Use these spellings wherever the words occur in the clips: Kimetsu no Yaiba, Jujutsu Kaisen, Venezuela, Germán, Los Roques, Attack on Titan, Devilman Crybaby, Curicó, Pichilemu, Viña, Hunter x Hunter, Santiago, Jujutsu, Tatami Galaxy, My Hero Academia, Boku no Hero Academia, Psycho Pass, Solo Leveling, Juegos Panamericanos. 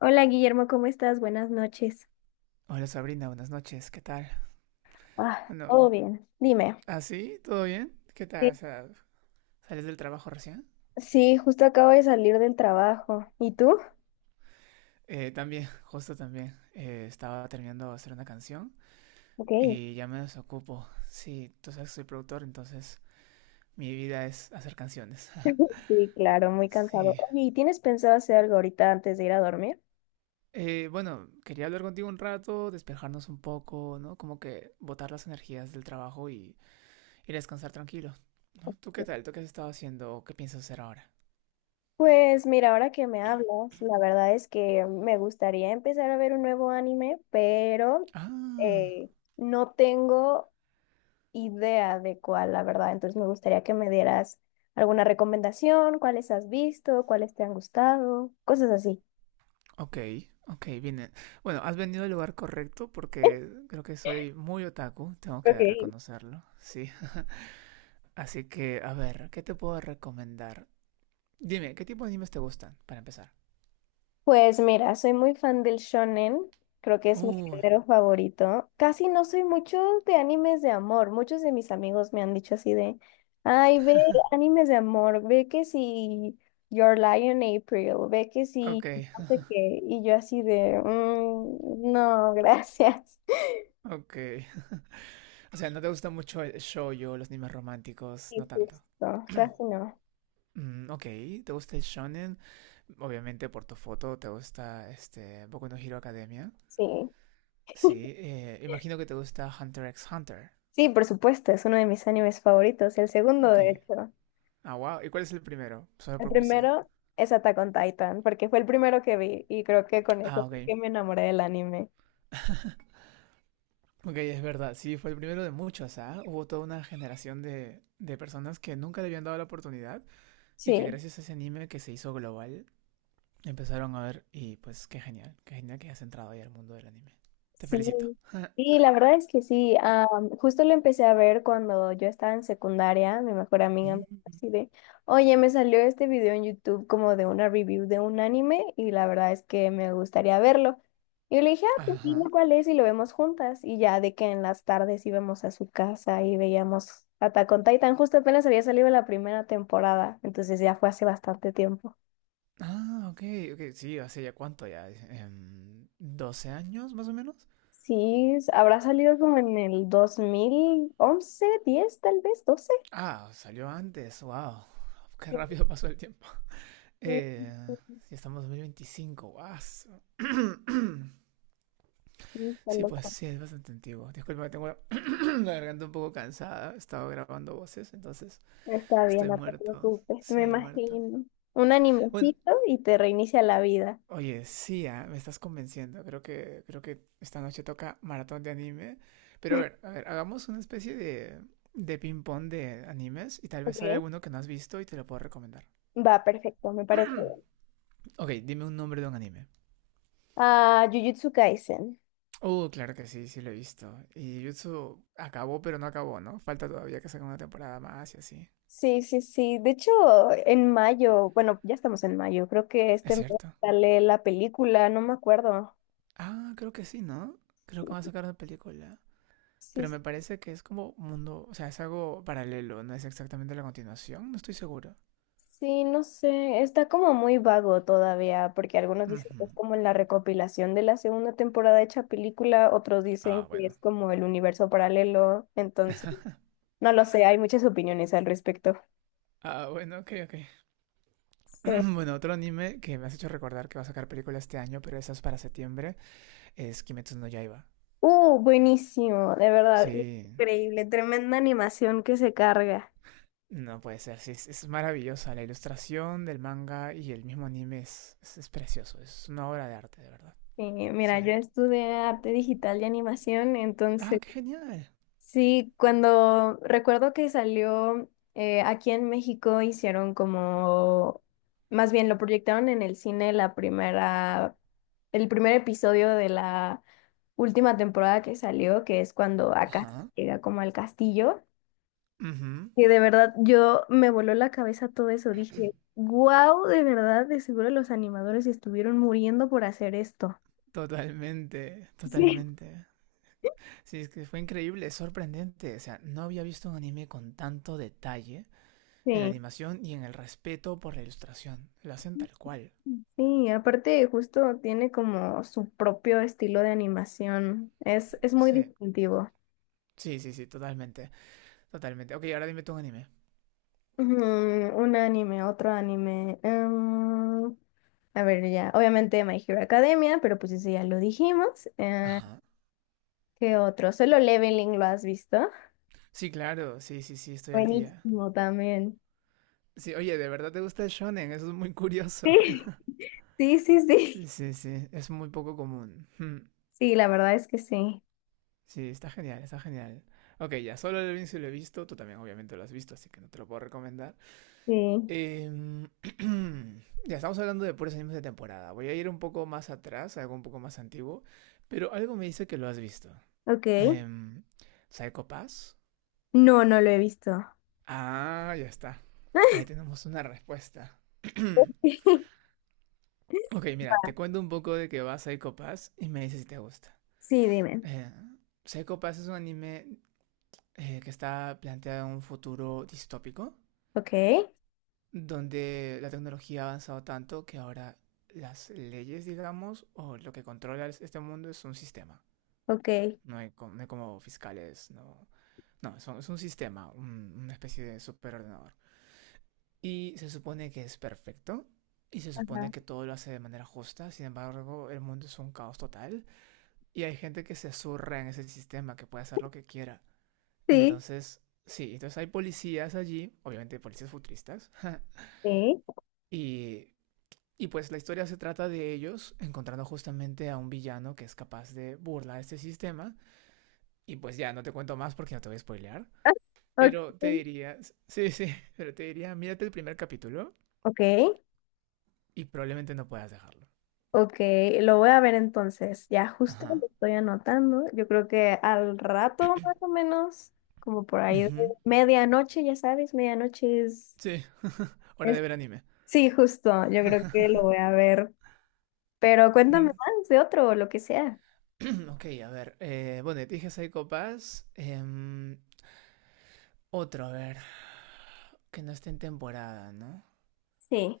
Hola Guillermo, ¿cómo estás? Buenas noches. Hola Sabrina, buenas noches, ¿qué tal? Ah, Bueno, todo bien. Dime. ¿así? ¿Todo bien? ¿Qué tal? O Sí, sea, ¿sales del trabajo recién? sí, justo acabo de salir del trabajo. ¿Y tú? También, justo también. Estaba terminando de hacer una canción Ok. y ya me desocupo. Sí, tú sabes que soy productor, entonces mi vida es hacer canciones. Sí, claro, muy cansado. Sí. Oye, ¿y tienes pensado hacer algo ahorita antes de ir a dormir? Bueno, quería hablar contigo un rato, despejarnos un poco, ¿no? Como que botar las energías del trabajo y ir a descansar tranquilo, ¿no? ¿Tú qué tal? ¿Tú qué has estado haciendo? ¿O qué piensas hacer ahora? Pues mira, ahora que me hablas, la verdad es que me gustaría empezar a ver un nuevo anime, pero Ah. eh, no tengo idea de cuál, la verdad. Entonces me gustaría que me dieras alguna recomendación, cuáles has visto, cuáles te han gustado, cosas así. Ok, ok, bien. Bueno, has venido al lugar correcto porque creo que soy muy otaku, tengo Ok. que reconocerlo, sí. Así que, a ver, ¿qué te puedo recomendar? Dime, ¿qué tipo de animes te gustan, para empezar? Pues mira, soy muy fan del shonen, creo que es mi Uh, género favorito. Casi no soy mucho de animes de amor, muchos de mis amigos me han dicho así de, ay, ve animes de amor, ve que si Your Lion April, ve que si ok, no sé qué, y yo así de, "Mm, no, gracias." ok. O sea, ¿no te gusta mucho el shoujo, los animes románticos? No Y tanto. justo, casi no, Mm, ok, ¿te gusta el shonen? Obviamente por tu foto, ¿te gusta este Boku no Hero Academia? sí. Sí, imagino que te gusta Hunter x Hunter. Sí, por supuesto, es uno de mis animes favoritos, el segundo Ok. de hecho. Ah, wow. ¿Y cuál es el primero? Solo El por curiosidad. primero es Attack on Titan, porque fue el primero que vi y creo que con Ah, eso fue ok. que me enamoré del anime. Ok, es verdad. Sí, fue el primero de muchos, ¿ah? Hubo toda una generación de personas que nunca le habían dado la oportunidad y que Sí. gracias a ese anime que se hizo global empezaron a ver y pues qué genial. Qué genial que hayas entrado ahí al mundo del anime. Te Sí, felicito. sí, la verdad es que sí. Justo lo empecé a ver cuando yo estaba en secundaria. Mi mejor amiga me dijo Mm. así de, oye, me salió este video en YouTube como de una review de un anime y la verdad es que me gustaría verlo. Y yo le dije, ah, pues dime Ajá. cuál es y lo vemos juntas. Y ya de que en las tardes íbamos a su casa y veíamos Attack on Titan. Justo apenas había salido la primera temporada, entonces ya fue hace bastante tiempo. Ah, ok, ok. Sí, hace ya cuánto ya. ¿12 años más o menos? Sí, habrá salido como en el 2011, 10 tal vez, 12. Ah, salió antes. Wow. Qué Sí, rápido pasó el tiempo. sí, Eh, sí, ya estamos en 2025, guas. sí, está Sí, pues loco. sí, es bastante antiguo. Disculpa, tengo la, la garganta un poco cansada. He estado grabando voces, entonces Está bien, estoy no te muerto. preocupes, me Sí, muerto. imagino. Un Bueno, animecito y te reinicia la vida. oye, sí, ah, me estás convenciendo. Creo que esta noche toca maratón de anime. Pero a ver, hagamos una especie de, ping-pong de animes y tal vez sale Ok. alguno que no has visto y te lo puedo recomendar. Va, perfecto, me parece bien. Ok, dime un nombre de un anime. Ah, Jujutsu Kaisen. Claro que sí, sí lo he visto. Y Jujutsu acabó, pero no acabó, ¿no? Falta todavía que saquen una temporada más y así. Sí, sí, sí. De hecho, en mayo, bueno, ya estamos en mayo, creo que Es este mes cierto. sale la película, no me acuerdo. Ah, creo que sí, ¿no? Creo que van a sacar una película. Sí, Pero sí, me parece que es como mundo, o sea, es algo paralelo, no es exactamente la continuación, no estoy seguro. sí, no sé, está como muy vago todavía, porque algunos dicen que es Ujú. como la recopilación de la segunda temporada hecha película, otros dicen Ah, que bueno. es como el universo paralelo, entonces, no lo sé, hay muchas opiniones al respecto. Ah, bueno, ok, ok. Sí. Bueno, otro anime que me has hecho recordar que va a sacar película este año, pero esa es para septiembre, es Kimetsu no Yaiba. Buenísimo, de verdad, Sí. increíble, tremenda animación que se carga. No puede ser, sí, es maravillosa. La ilustración del manga y el mismo anime es precioso. Es una obra de arte, de verdad. Sí, mira, Sí. yo estudié arte digital y animación, Ah, entonces qué genial. sí, cuando recuerdo que salió aquí en México hicieron como, más bien lo proyectaron en el cine la primera, el primer episodio de la última temporada que salió, que es cuando acá Ajá. llega como al castillo, Ujú. que de verdad yo me voló la cabeza todo eso, dije, wow, de verdad, de seguro los animadores estuvieron muriendo por hacer esto. Totalmente, Sí. totalmente. Sí, es que fue increíble, es sorprendente. O sea, no había visto un anime con tanto detalle en la Sí. animación y en el respeto por la ilustración. Lo hacen tal cual. Sí, aparte justo tiene como su propio estilo de animación. Es muy Sí, distintivo. sí, sí, sí, totalmente, totalmente. Ok, ahora dime tú un anime. Ujú, un anime, otro anime. A ver, ya. Obviamente My Hero Academia, pero pues eso ya lo dijimos. Ajá. ¿Qué otro? Solo Leveling, ¿lo has visto? Sí, claro, sí, sí, sí, estoy al día. Buenísimo también. Sí, oye, ¿de verdad te gusta el shonen? Eso es muy curioso. Sí. Sí, sí, Sí, sí. sí, sí, es muy poco común. Hmm. Sí, la verdad es que sí. Sí, está genial, está genial. Ok, ya, solo el Vinci lo he visto, tú también obviamente lo has visto, así que no te lo puedo recomendar. Sí. Em, ya, estamos hablando de puros animes de temporada. Voy a ir un poco más atrás, algo un poco más antiguo, pero algo me dice que lo has visto. Ok. Em, ¿Psycho Pass? No, no lo he visto. Ah, ya está. Ahí tenemos una respuesta. Ok, mira, te cuento un poco de que va Psycho Pass y me dices si te gusta. Sí, dime. Eh, Psycho Pass es un anime que está planteado en un futuro distópico, Ok, donde la tecnología ha avanzado tanto que ahora las leyes, digamos, o lo que controla este mundo es un sistema. ok. No hay, no hay como fiscales, no. No, es un sistema, una especie de superordenador. Y se supone que es perfecto, y se supone que todo lo hace de manera justa, sin embargo, el mundo es un caos total, y hay gente que se zurra en ese sistema, que puede hacer lo que quiera. Sí. Entonces, sí, entonces hay policías allí, obviamente policías futuristas, Sí. y, y pues la historia se trata de ellos encontrando justamente a un villano que es capaz de burlar este sistema, y pues ya no te cuento más porque no te voy a spoilear, Ah, ok, pero te diría, sí, sí, pero te diría, mírate el primer capítulo ok, y probablemente no puedas dejarlo. ok, lo voy a ver entonces. Ya justo Ajá. lo estoy anotando. Yo creo que al rato más o menos, como por ahí de Ujú. medianoche, ya sabes, medianoche Sí, hora de es... ver anime. Sí, justo, yo creo que lo voy a ver. Pero cuéntame Mm, más de otro o lo que sea. Ok, a ver. Bueno, te dije Psycho Pass. Otro, a ver. Que no esté en temporada, ¿no? Sí,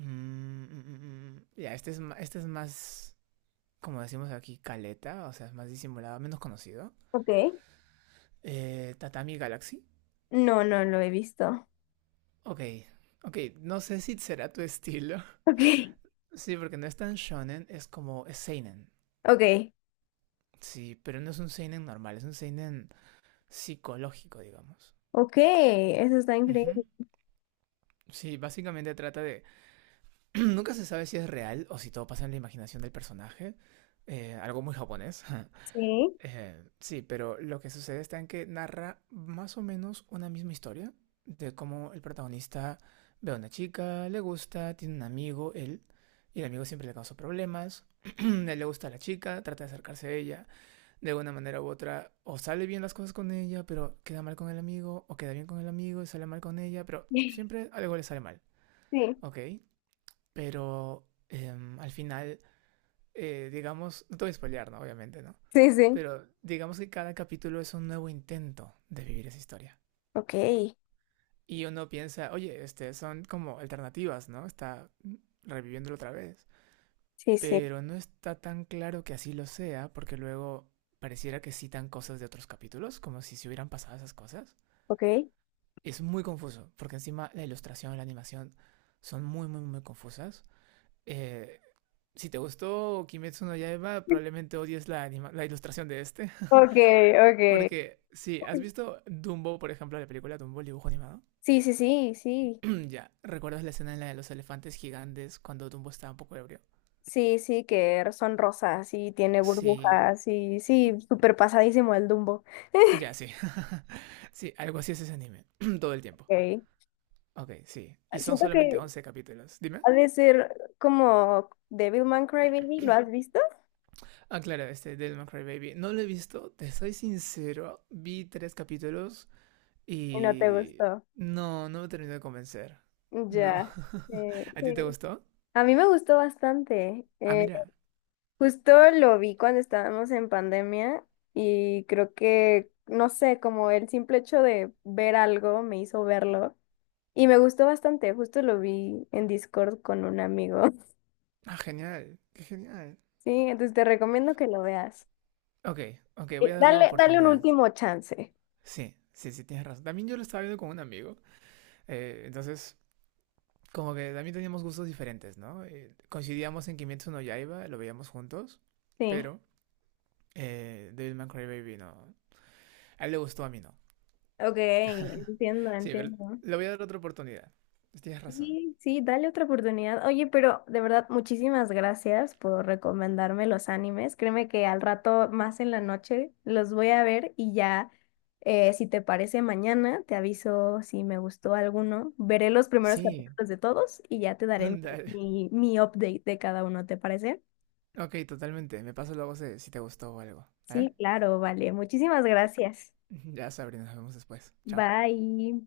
Mm. Ya, este es, este es más, como decimos aquí, caleta, o sea, es más disimulado, menos conocido. ok. Tatami Galaxy. No, no lo he visto. Ok, ok, no sé si será tu estilo. Ok, Sí, porque no es tan shonen, es como, es seinen. ok, Sí, pero no es un seinen normal, es un seinen psicológico, digamos. ok, eso está increíble. Ujú. Sí, básicamente trata de... Nunca se sabe si es real o si todo pasa en la imaginación del personaje. Algo muy japonés. Sí, Sí, pero lo que sucede está en que narra más o menos una misma historia de cómo el protagonista ve a una chica, le gusta, tiene un amigo, él, y el amigo siempre le causa problemas, él le gusta a la chica, trata de acercarse a ella, de una manera u otra, o sale bien las cosas con ella, pero queda mal con el amigo, o queda bien con el amigo y sale mal con ella, pero sí, siempre algo le sale mal, ¿ok? Pero al final digamos, no te voy a spoilear, ¿no? Obviamente, ¿no? sí, sí. Pero digamos que cada capítulo es un nuevo intento de vivir esa historia. Ok, sí, Y uno piensa, oye, este, son como alternativas, ¿no? Está reviviéndolo otra vez. sí. Pero no está tan claro que así lo sea, porque luego pareciera que citan cosas de otros capítulos, como si se hubieran pasado esas cosas. Ok. Es muy confuso, porque encima la ilustración, la animación son muy, muy, muy confusas. Eh, si te gustó Kimetsu no Yaiba, probablemente odies la, anima la ilustración de este. Ok, ok. Porque, sí, ¿has visto Dumbo, por ejemplo, la película Dumbo, el dibujo animado? Sí, sí, sí, sí. Ya, ¿recuerdas la escena en la de los elefantes gigantes cuando Dumbo estaba un poco ebrio? Sí, sí, que son rosas y tiene Sí, burbujas y sí, súper pasadísimo el Dumbo. ya, sí. Sí, algo así es ese anime, todo el tiempo. Ok. Ok, sí. Y son Siento solamente que 11 capítulos. Dime. ha de ser como Devilman Crybaby, ¿lo has visto? Ah, claro, este Devil May Cry Baby. No lo he visto, te soy sincero. Vi tres capítulos Y no te y... gustó. No, no me terminó de convencer. No. Ya. ¿A ti Sí. te gustó? A mí me gustó bastante. Ah, mira. Justo lo vi cuando estábamos en pandemia y creo que, no sé, como el simple hecho de ver algo me hizo verlo. Y me gustó bastante, justo lo vi en Discord con un amigo. Ah, genial. Qué genial. Sí, entonces te recomiendo que lo veas. Ok, ok, voy a darle una Dale, dale un oportunidad. último chance. Sí, sí, sí, tienes razón. También yo lo estaba viendo con un amigo, entonces como que también teníamos gustos diferentes, ¿no? Coincidíamos en Kimetsu no Yaiba, lo veíamos juntos, Sí. pero Devilman Crybaby no. A él le gustó, a mí no. Ok, entiendo, Sí, pero entiendo. le voy a dar otra oportunidad. Tienes razón. Sí, sí, dale otra oportunidad. Oye, pero de verdad, muchísimas gracias por recomendarme los animes. Créeme que al rato, más en la noche, los voy a ver y ya, si te parece mañana, te aviso si me gustó alguno. Veré los primeros Sí, capítulos de todos y ya te daré dale. mi update de cada uno, ¿te parece? Ok, totalmente. Me paso luego si, si te gustó o algo. ¿Vale? Sí, claro, vale. Muchísimas gracias. Ya, Sabrina, nos vemos después. Chao. Bye.